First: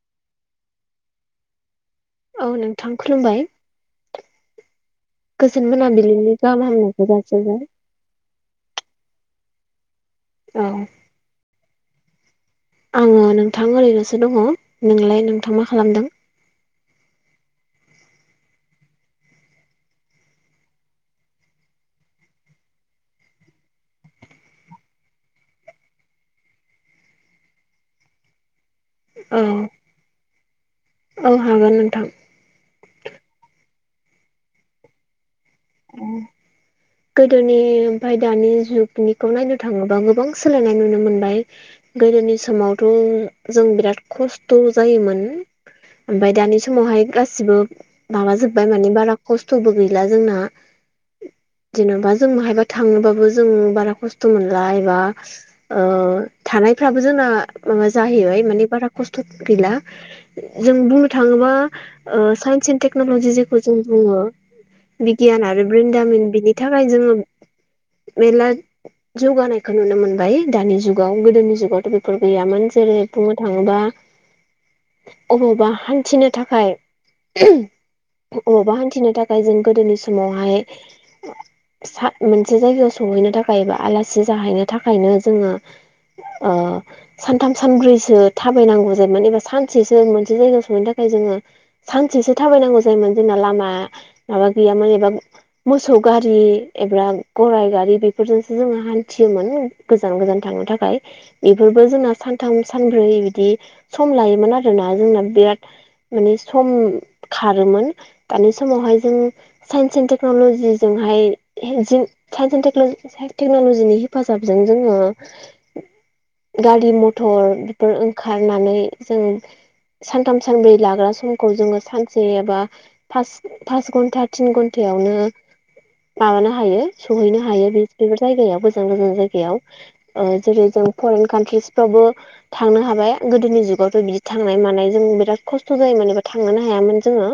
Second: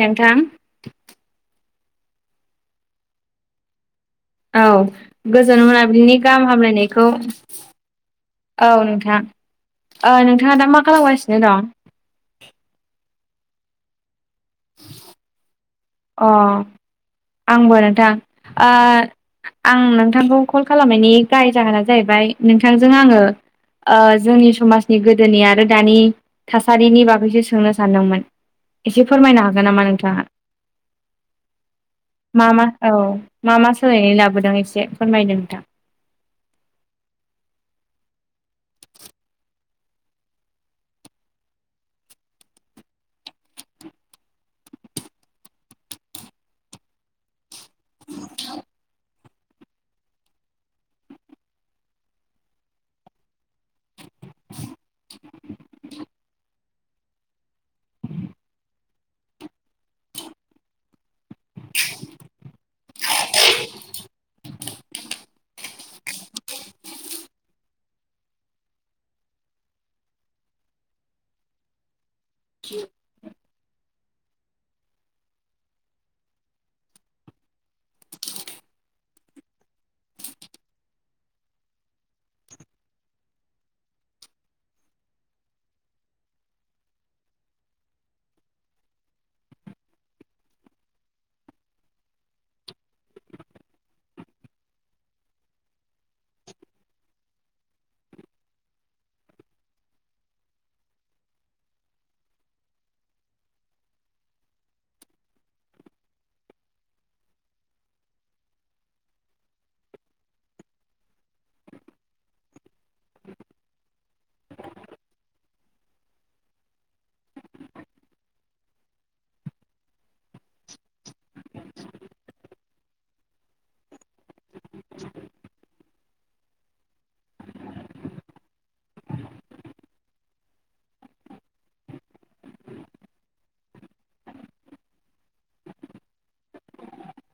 नोंथां औ नोंथां खुलुमबाय औ गोजोनो गोजोन मोनाबनि मोनाबिलिनि गाहाम हामनायखौ हामलायनायखौ जासिहरबाय औ नोंथां नोंथाङा औ दा मा खालामगासिनो दं? आङो नोंथां ओरैनोसो दङ नोंलाय नोंथां मा खालामदों? अ आंबो नोंथां आ आं नोंथांखौ कल खालामनायनि गाय जाहोना जाहैबाय नोंथांजों आङो ओ जोंनि समाजनि गोदोनि आरो दानि थासारिनि बागैसो सोंनो सानदोंमोन एसे औ फोरमायनो हागोन नामा नोंथाङा औ हागोन नोंथां मा मा औ मा मा सोलायनाय लाबोदों एसे फोरमायदों नोंथां [unintelligible] गोदोनि ओमफफ्राय दानि जुगनिखौ नायनो थाङोबा गोबां सोलायनाय नुनो मोनबाय गोदोनि समावथ' जों बिराद खस्थ' जायोमोन ओमफफ्राय दानि समावहाय गासिबो माबाजोबबाय माने बारा खस्थ'बो गैला जोंना जेन'बा जों माहायबा थांनोबाबो जों बारा खस्थ' मोनला एबा ओ थानायफ्राबो जोंना माबा जाहैबाय माने बारा खस्थ' गैला जों बुंनो थाङोबा ओ साइन्स एन्द टेकनलजि जेखौ जों बुङो बिगियान आरो ब्रिन्दामिन बिनि थाखाय जोङो मेलला जौगानायखौ नुनो मोनबाय दानि जुगाव गोदोनि जुगावथ' बे फोर गैयामोन जेरै बुंनो थाङोबा अबावबा हान्थिनो थाखाय बबावबा हान्थिनो थाखाय जों गोदोनि समावहाय सा मोनसे जायगायाव सहैनो थाखाय एबा आलासि जाहैनो थाखायनो जोङो ओ सानथाम सानब्रैसो थाबायनांगौ जायोमोन एबा सानसेसो मोनसे जायगायाव सहैनो थाखाय ओ जोंङो सानसेसो थाबायनांगौ जायोमोन जोंना लामा माबा गैयामोन एबा मो मोसौ गारि एबा गराय गारि बेफोरजोंसो जोङो हान्थियोमोन गोजान गोजान थांनो थाखा [unintelligible] बेफोरबो जोंना सानथाम सानब्रै बिदि सम लायोमोन आरोना जोंना बिराद माने सम खारोमोन दानि समावहाय जों साइन्स एन्ड टेक्न'लजि जोंहाय हेन जे साइस एन टेक्नल' टेक्नलजिनि हेफाजाबजों जोङो गारि मथर बेफोर ओंखारनानै जों सानथाम सानब्रै लाग्रा समखौ जोङो सानसे एबा फास्ट फास्ट घन्टा तिन घन्टायावनो माबानो हायो सहैनो हायो बेफोर जायगायाव गोजान गोजान जायगायाव जेरै जों फरेन कान्ट्रिस फ्रावबो थांनो हाबाय गोदोनि जुगावथ' बिदि थांनाय मानाय जों बिराद खस्थ' जायोमोन एबा थांनोनो हायामोन जोङो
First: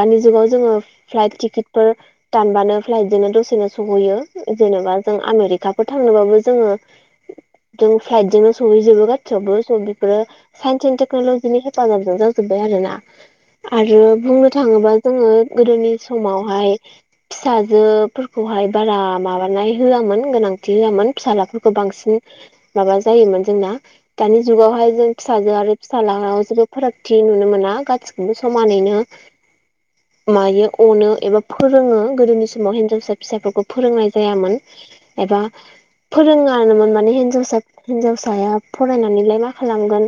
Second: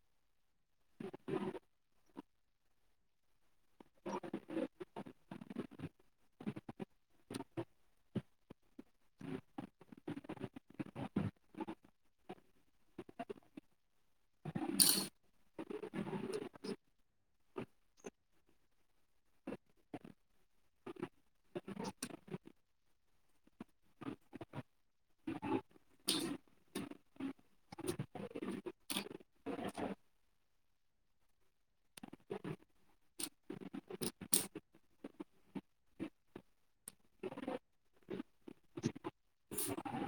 दानि जुगाव जोङो फ्लाइट टिकेट फोर दानबानो फ्लाइट जोंनो दसेनो सहैयो जेनेबा जों आमेरिकाफोर थांनोबाबो जोङो [inaudible] जों फ्लाइट जोंनो सहैजोबो गासियावबो स' बेफोरो साइन्स एन्दड टेक्न'लजिनि हेफाजाबजों जों जोबबाय आरोना आरो बुंनो थाङोबा जोङो गोदोनि समाव हाय फिसाजोफोरखौहाय बारा माबानाय होआमोन गोनांथि होआमोन फिसाला फोरखौ बांसिन माबा जायोमोन जोंना दानि जुगावहाय जों फिसाजो आरो फिसाल जेबो फारागथि नुनो मोना गासिखौबो समानैनो मायो अनो एबा फोरोङो गोदोनि समाव हिनजावसा फिसाफोरखौ फोरोंनाय जायामोन एबा फोरोङानोमोन माने हिनजावसा हिनजावसाया फरायनानैलाय मा खालामगोन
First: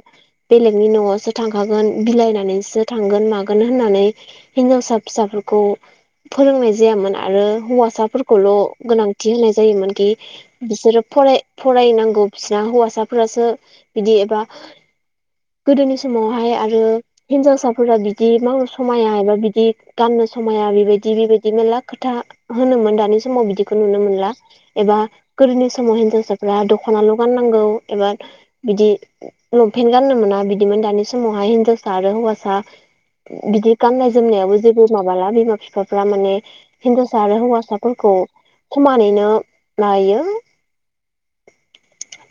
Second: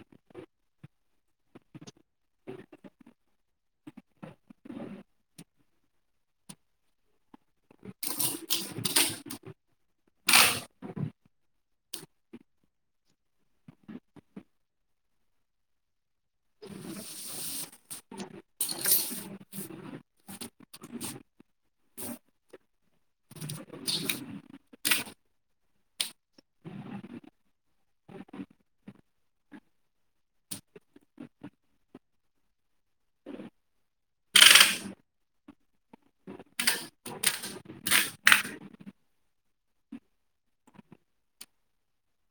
बेलेगनि न'आवसो थांखागोन बिलाइनानैसो थांगोन मागोन होननानै हिनजावसा फिसाफोरखौ खौ फोरोंनाय जायामोन आरो हौवासाफोरखौल' गोनांथि होनाय जायोमोन खि बिसोरो फ फराय-फरायनांगौ फिसना हौवासाफोरासो बिदि एबा गोदोनि समावहाय आरो हिनजावसाफोरा बिदि मावनो समाया एबा बिदि गाननो समाया बेबायदि दि बेबायदि मेरला खोथा होनोमोन दानि समाव बिदिखौ नुनो मोनला एबा गोदोनि समावहाय हिनजावसाफ्रा दख'नाल' गाननांगौ एबा बिदि लंपेन्ट गाननो मोना बिदिमोन दानि समावहाय हिनजावसा आरो हौवासा बिदि गाननाय जोमनायावबो जेबो माबाला बिमा बिफा फ्रा माने हिनजावसा आरो हौवासाफोरखौ समानैनो नायो।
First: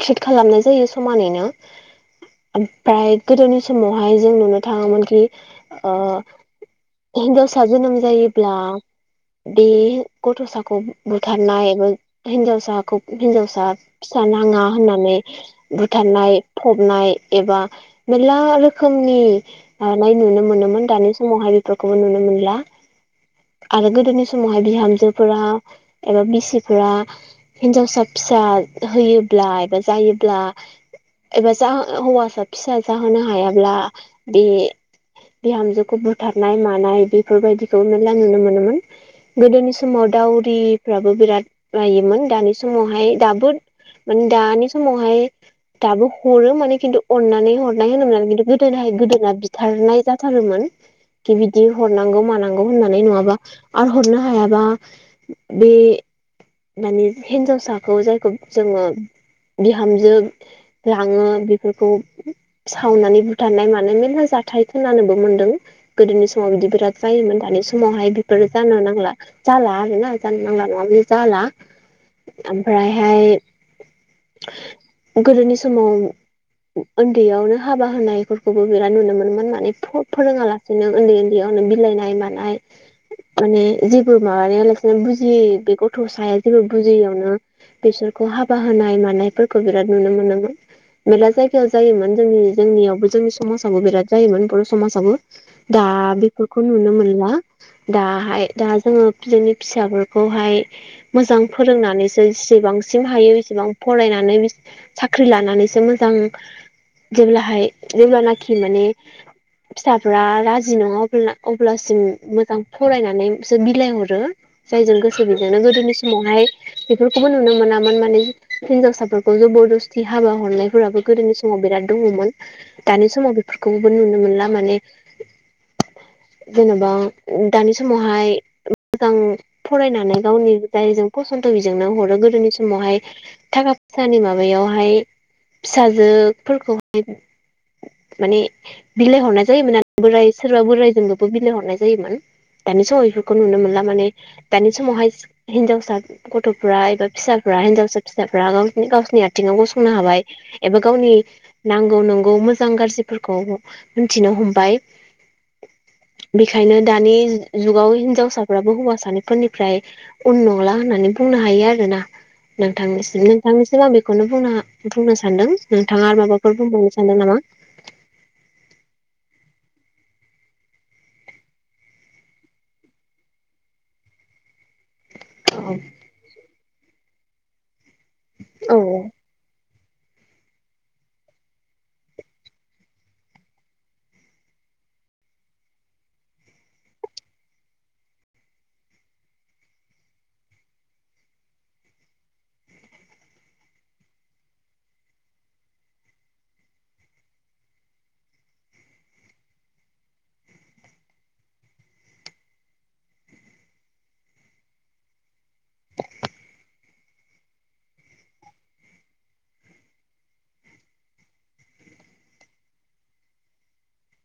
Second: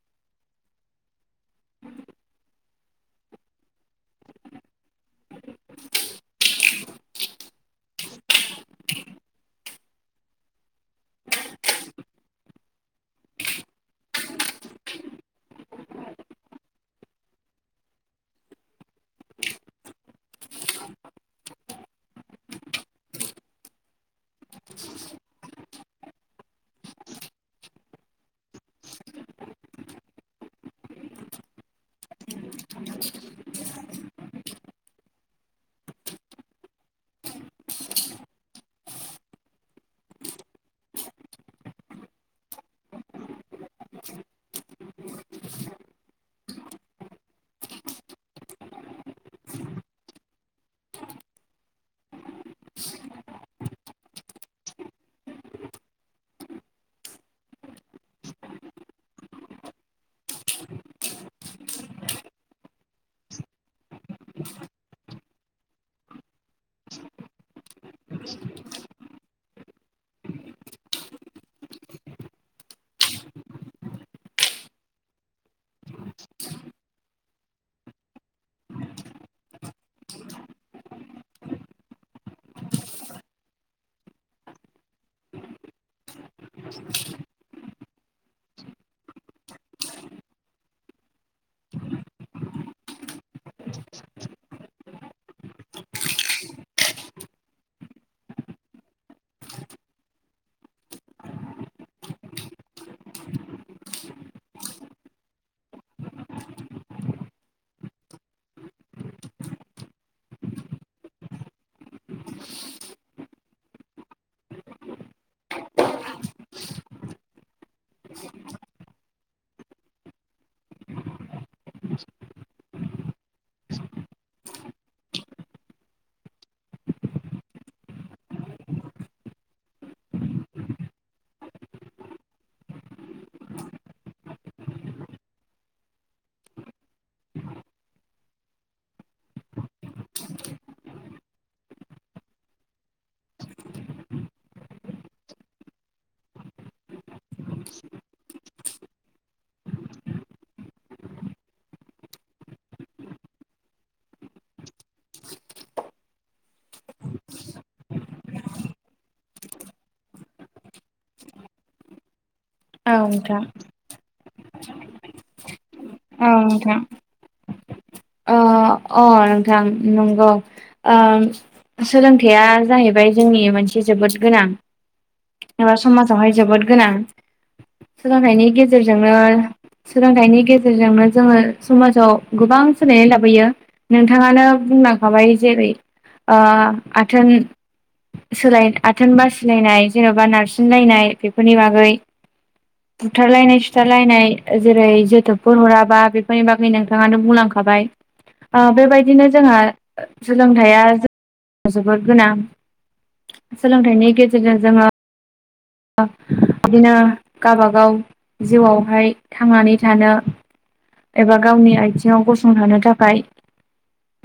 खिथ खालामनाय जायो समानैनो। ओमफाय गोदोनि समावहाय जों नुनो थाङोमोन खि ओ हिनजावसा जोनोम जायोब्ला बे गथ'साखौ बुथारनाय एबा हिन्जावसाखौ हिनजावसा फिसा नां आ होननानै बुथारनाय फबनाय एबा मेरला रोखोमनि ओ नाय नुनो मोनोमोन दानि समावहाय बेफोरखौबो नुनो मोनला। आरो गोदोनि समावहाय बिहामजोफोरा एबा बिसिफोरा हिन्जावसा फिसा होयोब्ला एबा जायोब्ला एबा जा हौवासा फिसा जाहोनो हायाब्ला बे बिहामजोखौ बुथारनाय मानाय बेफोरबायदिखौ मेरला नुनो मोनोमोन। गोदोनि समाव दावरिफ्राबो बिराद लायोमोन दानि समावहाय दाबो मान दानि समावहाय दाबो हरो माने खिन्थु अननानै हरनाय होनोमोन आरो खिन्थु गोदोनाय गोदोना बिथारनाय जाथारोमोन खि बिदि हरनांगौ मानांगौ होननानै नङाबा आर हरनो हायाबा बे मानि हिनजावसाखौ जायखौ जोङो बिहामजो लाङो बेफोरखौ सावनानै बुथारनाय मान नाय मेरला जाथाय खोनानोबो मोनदों गोदोनि समाव बिदि बिराद जायोमोन दानि सम समावहाय बेफोरो जानो नांला। जाला आरोना जान नांला नङाबि जाला। ओमफ्रायहाय गोदोनि समाव ओन दैयावनो हाबा होनायफोरखौबो बिराद नुनो मोनोमोन माने फ फोरोङा लासेनो ओन्दै ओन्दैयावनो बिलाइनाय माना नाय माने जेबो माबाया लासिनो बुजियै बे गथ'सा साया जेबो बुजियैयावनो बिसोरखौ हाबा होनाय मानायफोरखौ बिराद नुनो मोनोमोन। मेरला जायगायाव जायोमोन जोंनि जोंनियावबो जोंनि समाजावबो बिराद जायोमोन बर' समाजावबो। दा दा बेफोरखौ नुनो मोनला। दाहाय दा जोङो जोंनि फिसाफोरखौहाय मोजां फोरोंनानैसो जेसेबांसिम हायो बेसेबां फरायनानै साख्रि लानानैसो मोजां जेब्लाहाय जेब्लानाखि माने फिसाफ्रा राजि नङा अब्ला अब्लासिम मोजां फरायनानै सो बिलाइ हरो जायजों गोसो बिजोंनो। गोदोनि समावहाय बेफोरखौबो नुनो मोनामोन माने। हिनजावसाफोरखौ जबरदस्ति हाबा हरनायफोराबो गोदोनि समाव बिराद दङमोन। दानि समाव बेफोरखौबो नुनो मोनला माने जेन'बा दानि समावहाय मोजां फरायनानै गावनि जायजों फसन्थ' बिजोंनो हरो। गोदोनि समावहाय थाखा फैसानि माबायावहाय फिसाजोफोरखौहाय माने बिलाइ हरनाय जायोमोन आरो बोराय सोरबा बोरायजोंनोबो बिलाइ हरनाय जायोमोन दानि समाव बेफोरखौ नुनो मोनला माने दानि समावहाय हिनजावसा गथ'फ्रा एबा फिसाफा एबा हिनजावसा फिसाफोरा गावसो गावसिनि आथिंआव गसंनो हाबाय एबा गावनि नांगौ नंनौ मोजां गाज्रि फोरखौ मिथिनो हमबाय बेखायनो दानि जुगाव हिनजावसाफ्राबो हौवासानिफोरनिफ्राय उन नंला होननानै बुंनो हा हायो आरोना औ नोंथनिसिम नोंथां नोंथांनिसिम आं बेखौनो बुंनो बुंनो सानदों। नोंथाङा आरो औ माबाफोर नोंथां बुंबावनो सानदों नामा? औ अ नोंथां। नंगौ ओ सोलोंथाइया जाहैबाय जोंनि मोनसे जोबोद गोनां औ एबा समाजावहाय जोबोद गोनां सोलोंथायनि औ गेजेरजोंनो सोलोंथायनि गे गेजेरजोंनो जोङो समाजाव गोबां सोलायनाय लाबोयो नोंथाङानो बुंनांखाबाय जेरै आ आथोन सोलाय आथोन बासिलायनाय जेन'बा नारसिनलायनाय बेफोरनि बागै बुथारलायनाय सुथारलायनाय जेरै जोथोब बोर हराबा बेफोरनि बागै नोंथाङानो बुंलांखाबाय ओ बेबायदिनो जोंहा सोलोंथाइया जो जोबोद गोनां। सोलोंथाइनि गेजेरजों जोङो बिदिनो गाबागाव जिउआवहाय थांनानै थानो एबा गावनि आथिङाव गसंथानो थाखाय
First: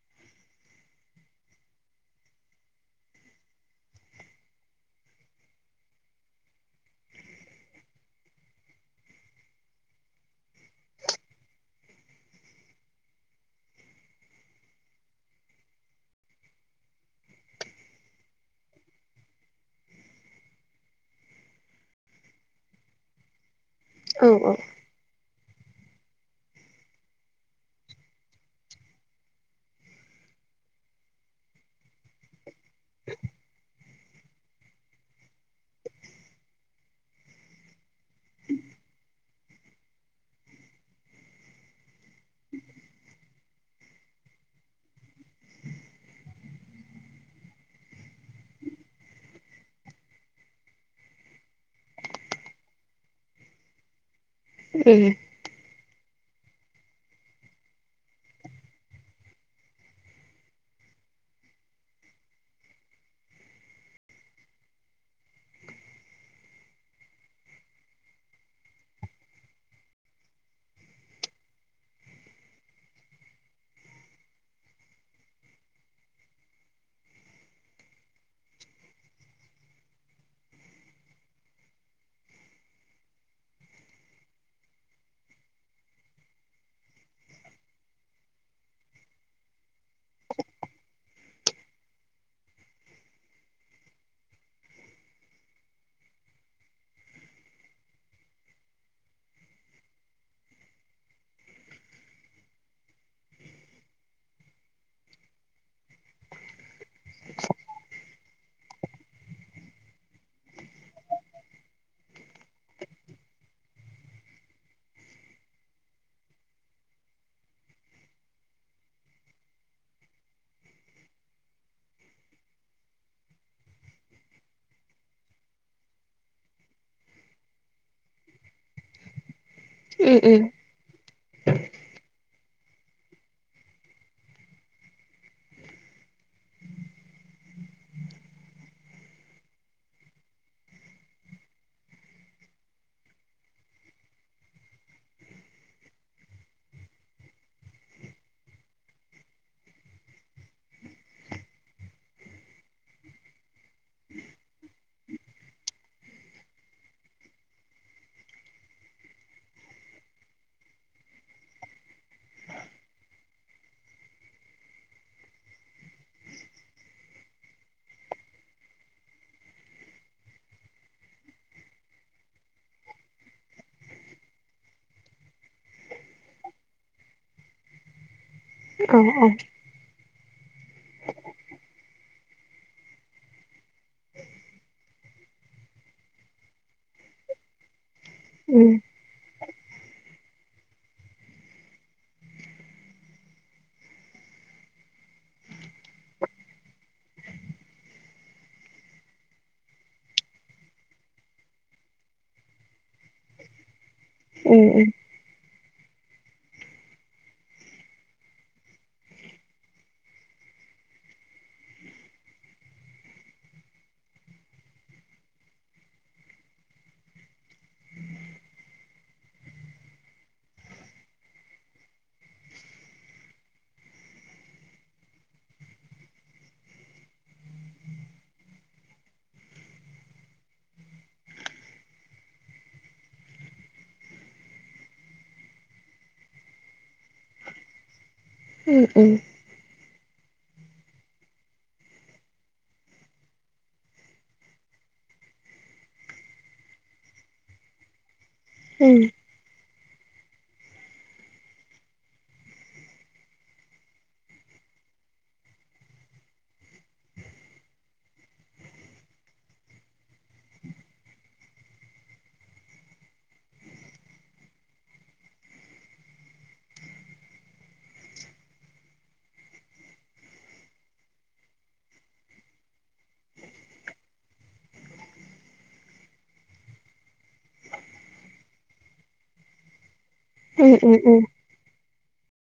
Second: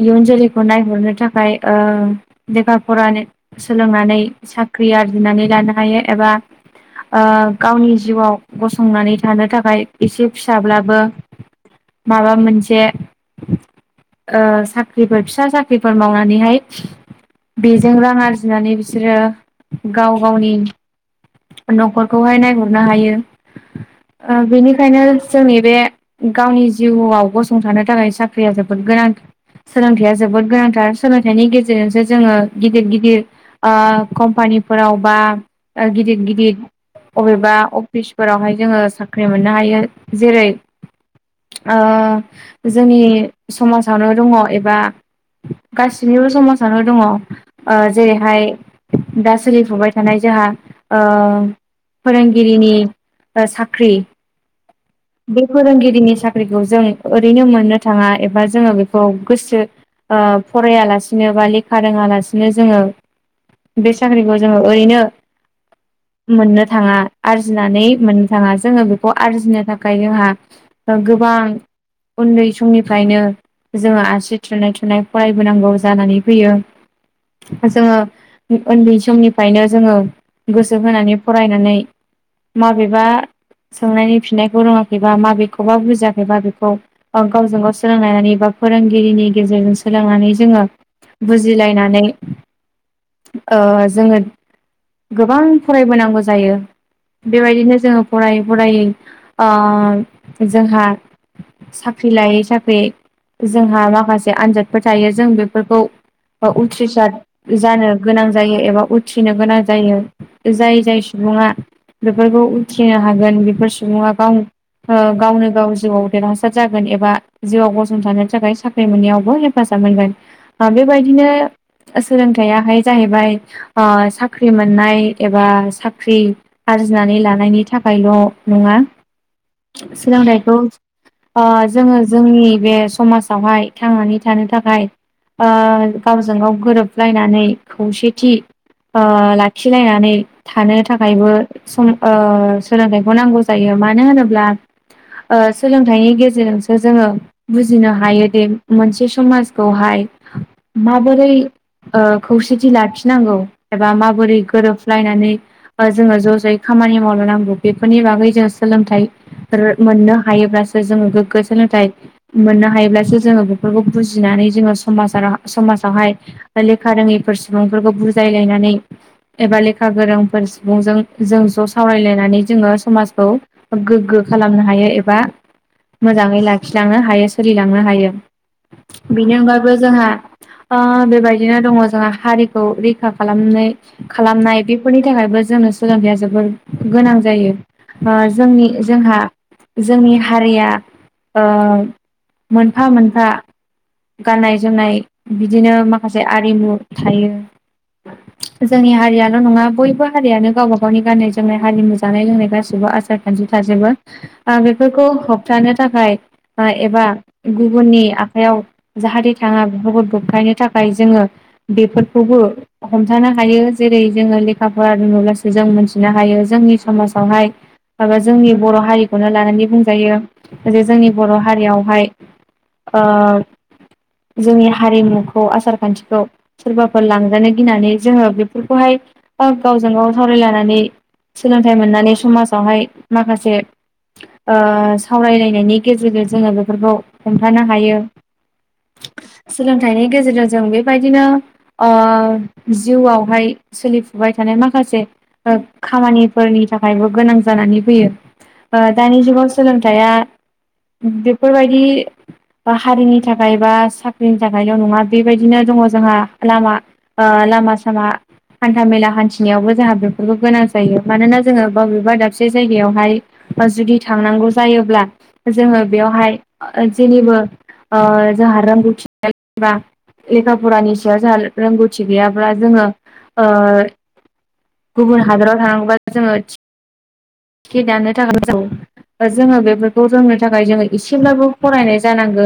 इयुन जोलैखौ नायहरनो थाखाय ओ लेखा फरा सोलोंनानै साख्रि आरजिनानै लानो हायो एबा [inaudible] ओ गावनि जिउआव गसंनानै थानो थाखाय एसे फिसाब्लाबो माबा मोनसे साख्रिफोर फिसा साख्रिफोर मावनानैहाय बेजों रां आरजिनानै बिसोरो गाव गावनि न'खरखौहाय नायहरनो हायो औ ओ औ बेनिखायनो जोंनि बे गावनि जिउआव गसंथानो थाखाय साख्रिया जोबोद गोनां सोलोंथाइया जोबोद गोनांथार सोलोंथाइनि गेजेरजोंसो जोङो गिदिर गिदिर कम्पानिफोराव बा गिदिर गिदिर अबेबा अफिसफोरावहाय जोङो साख्रि मोननो हायो जेरै ओ जोंनि समाजावनो दङ एबा गासिनिबो समाजावनो दङ ओ जेरैहाय दा सोलिफुबाय थानाय जोंहा फोरोंगिरिनि साख्रि उम बे फोरोंगिरिनि साख्रिखौ जों ओरैनो मोननो थाङा एबा जोङो बेखौ गोसो ओ फरायालासिनो बा लेखा रोङालासिनो जोङो बे साख्रिखौ जोङो ओरैनो मोननो थाङा आरजिनानै मोननो थाङा जोङो बेखौ आरजिनो थाखाय थाखाय जोंहा गोबां उन्दै समनिफ्रायनो जोङो आसि थुनाय थुनाय फरायबोनांगौ जानानै फैयो जोङो उन्दै समनिफ्रायनो जोङो गोसो होनानै फरायनानै माबेबा सोंनायनि फिन्नाय फोरोङाखैबा माबेखौबा बुजियाखैबा बेखौ गावजों गाव सोलोंलायनानै बा फोरोंगिरिनि गेजे सोदांनानै जोङो बुजिलायनानै ओ जोङो गोबां फरायबोनांगौ जायो बेबायदिनो जोङो फरायै फरायै ओ जोंहा साख्रि लायै साख्रि जोंहा माखासे आनजादफोर थायो जों बेफोरखौ उथ्रिसार जानो गोनां जायो एबा उथ्रिनो गोनां जायो जाय जाय सुबुङा बेफोरखौ उथ्रिनो हागोन बेफोर सुबुङा गाव गावनो गाव जिउआव देरहासार जागोन एबा जिउआव गसंथानोनि थाखाय साख्रि मोननायावबो हेफाजाब मोनगोन ओ बेबायदिनो सोलोंथायाइयाहाय जाहैबाय ओ‌साख्रि मोननाय एबा साख्रि आ आर्जिनानै लानायनि थाखायल' नङा उम सोलोंथाइखौ ओ जोङो जोंनि बे समाजावहाय थांनानै थानो थाखाय ओ गावजों गाव गोरोबलायनानै खौसेथि ओ लाखिलायनानै थानो थाखायबो सो ओ सोलोंथाइखौ नांगौ जायो मा मानो होनोब्ला ओ सोलोंथाइनि गेजेरजोंसो जोङो बुजिनो हायोदि मोनसे समाजखौहाय माबोरै ओ खौसेथि लाखिनांगौ एबा माबोरै गोरोबलाय नानै जोङो ज' ज'यै खामानि मावलनांगौ बेफोरनि बागै जों सोलोंथाइ रो मोननो हायोब्लासो जोङो गोग्गो सोलोंथाइ मोननो हायोब्लासो जोङो बेफोरखौ बुजिना नै जोंङो समाज समाजआवहाय लेखा रोङैफोर सुबुंफोरखौ बुजायलायनानै एबा लेखा गोरोंफोर सुबुंजों जों ज' सावरायलायनानै जोङो समाजखौ गोग्गो खालामनो हायो एबा मोजाङै लाखिलांनो हायो सोलिलांनो हायो। औ बेनि अनगायैबो जोंहा ओ बेबायदिनो दङो जोंहा हारिखौ रैखा खालामनाय खालामनाय बेफोरनि थाखायबो जोंनो सोलोंथाइया जोबोर गोनां जायो ओ जोंनि उम जोंहा जोंनि हारिया ओ मोनफा मोनफा गाननाय जोमनाय बिदिनो माखासे आरिमु थायो जोंनि हारियाल' नङा बयबो हारियानो गावबा गावनि गाननाय जोमनाय हारिमु जानाय लोंनाय गासिबो आसार थजि थााजसेबो उम बेफोरखौ होबथानो थाखाय एबा गुबुननि आखाइयाव जाहाथे थाङा बेफोरखौ दोबथायनो थाखाय जोङो बेफोरखौबो हमथानो हायो जेरै जोङो लेखा फरा रोङोब्लासो जों मोनथिनो हायो जोंनि समाजावहाय माबा जोंनि बर' हारिखौनो लानानै बुंजायो जे जोंनि बर' हारियावहाय ओ। जोंनि हारिमुखौ आसार खान्थिखौ सोरबाफोर लांजानो गिनानै जोङो बेफोरखौहाय गावजों गाव सावरायलनानै सोलोंथाइ मोननानै समाजावहाय माखासे ओ सावरायलायनायनि गेजेरजों जोङो बेफोरखौ हमथानो हायो उम उम। गेजेरजोंजों बेबायदिनो ओ जिउआवहाय सोलिफुबाय थानाय माखासे ओ खामानिफोरनि थाखायबो गोनां जानानै फैयो ओ दानि जुगाव सोलोंथाइया बेफोरबायदि हारिनि थाखाय बा साख्रिनि थाखायल' नङा बेबायदिनो दङ जोंहा लामाओ लामा सामा हान्था मेला हान्थिनायावबो जोंहा बेफोरखौ गोनां जायो मानोना जोङो बबेबा दाबसे जायगायावहाय जुदि थांनांगौ जोयाब्ला जोंङो बेयावहाय जेनिबो ओ जोंहा रोंगौथि हेल्ब बा लेखा फरानि सायाव जाह रोंगौथि गैयाब्ला जोङो गुब हादराव थानांबा जोंङो टिकेट दाननो थाखाय मो जां जोङो बेफोर खौ रोंनो थाखाय उम जोङो उम उम एसेब्लाबो फरायनाय जानांगोन।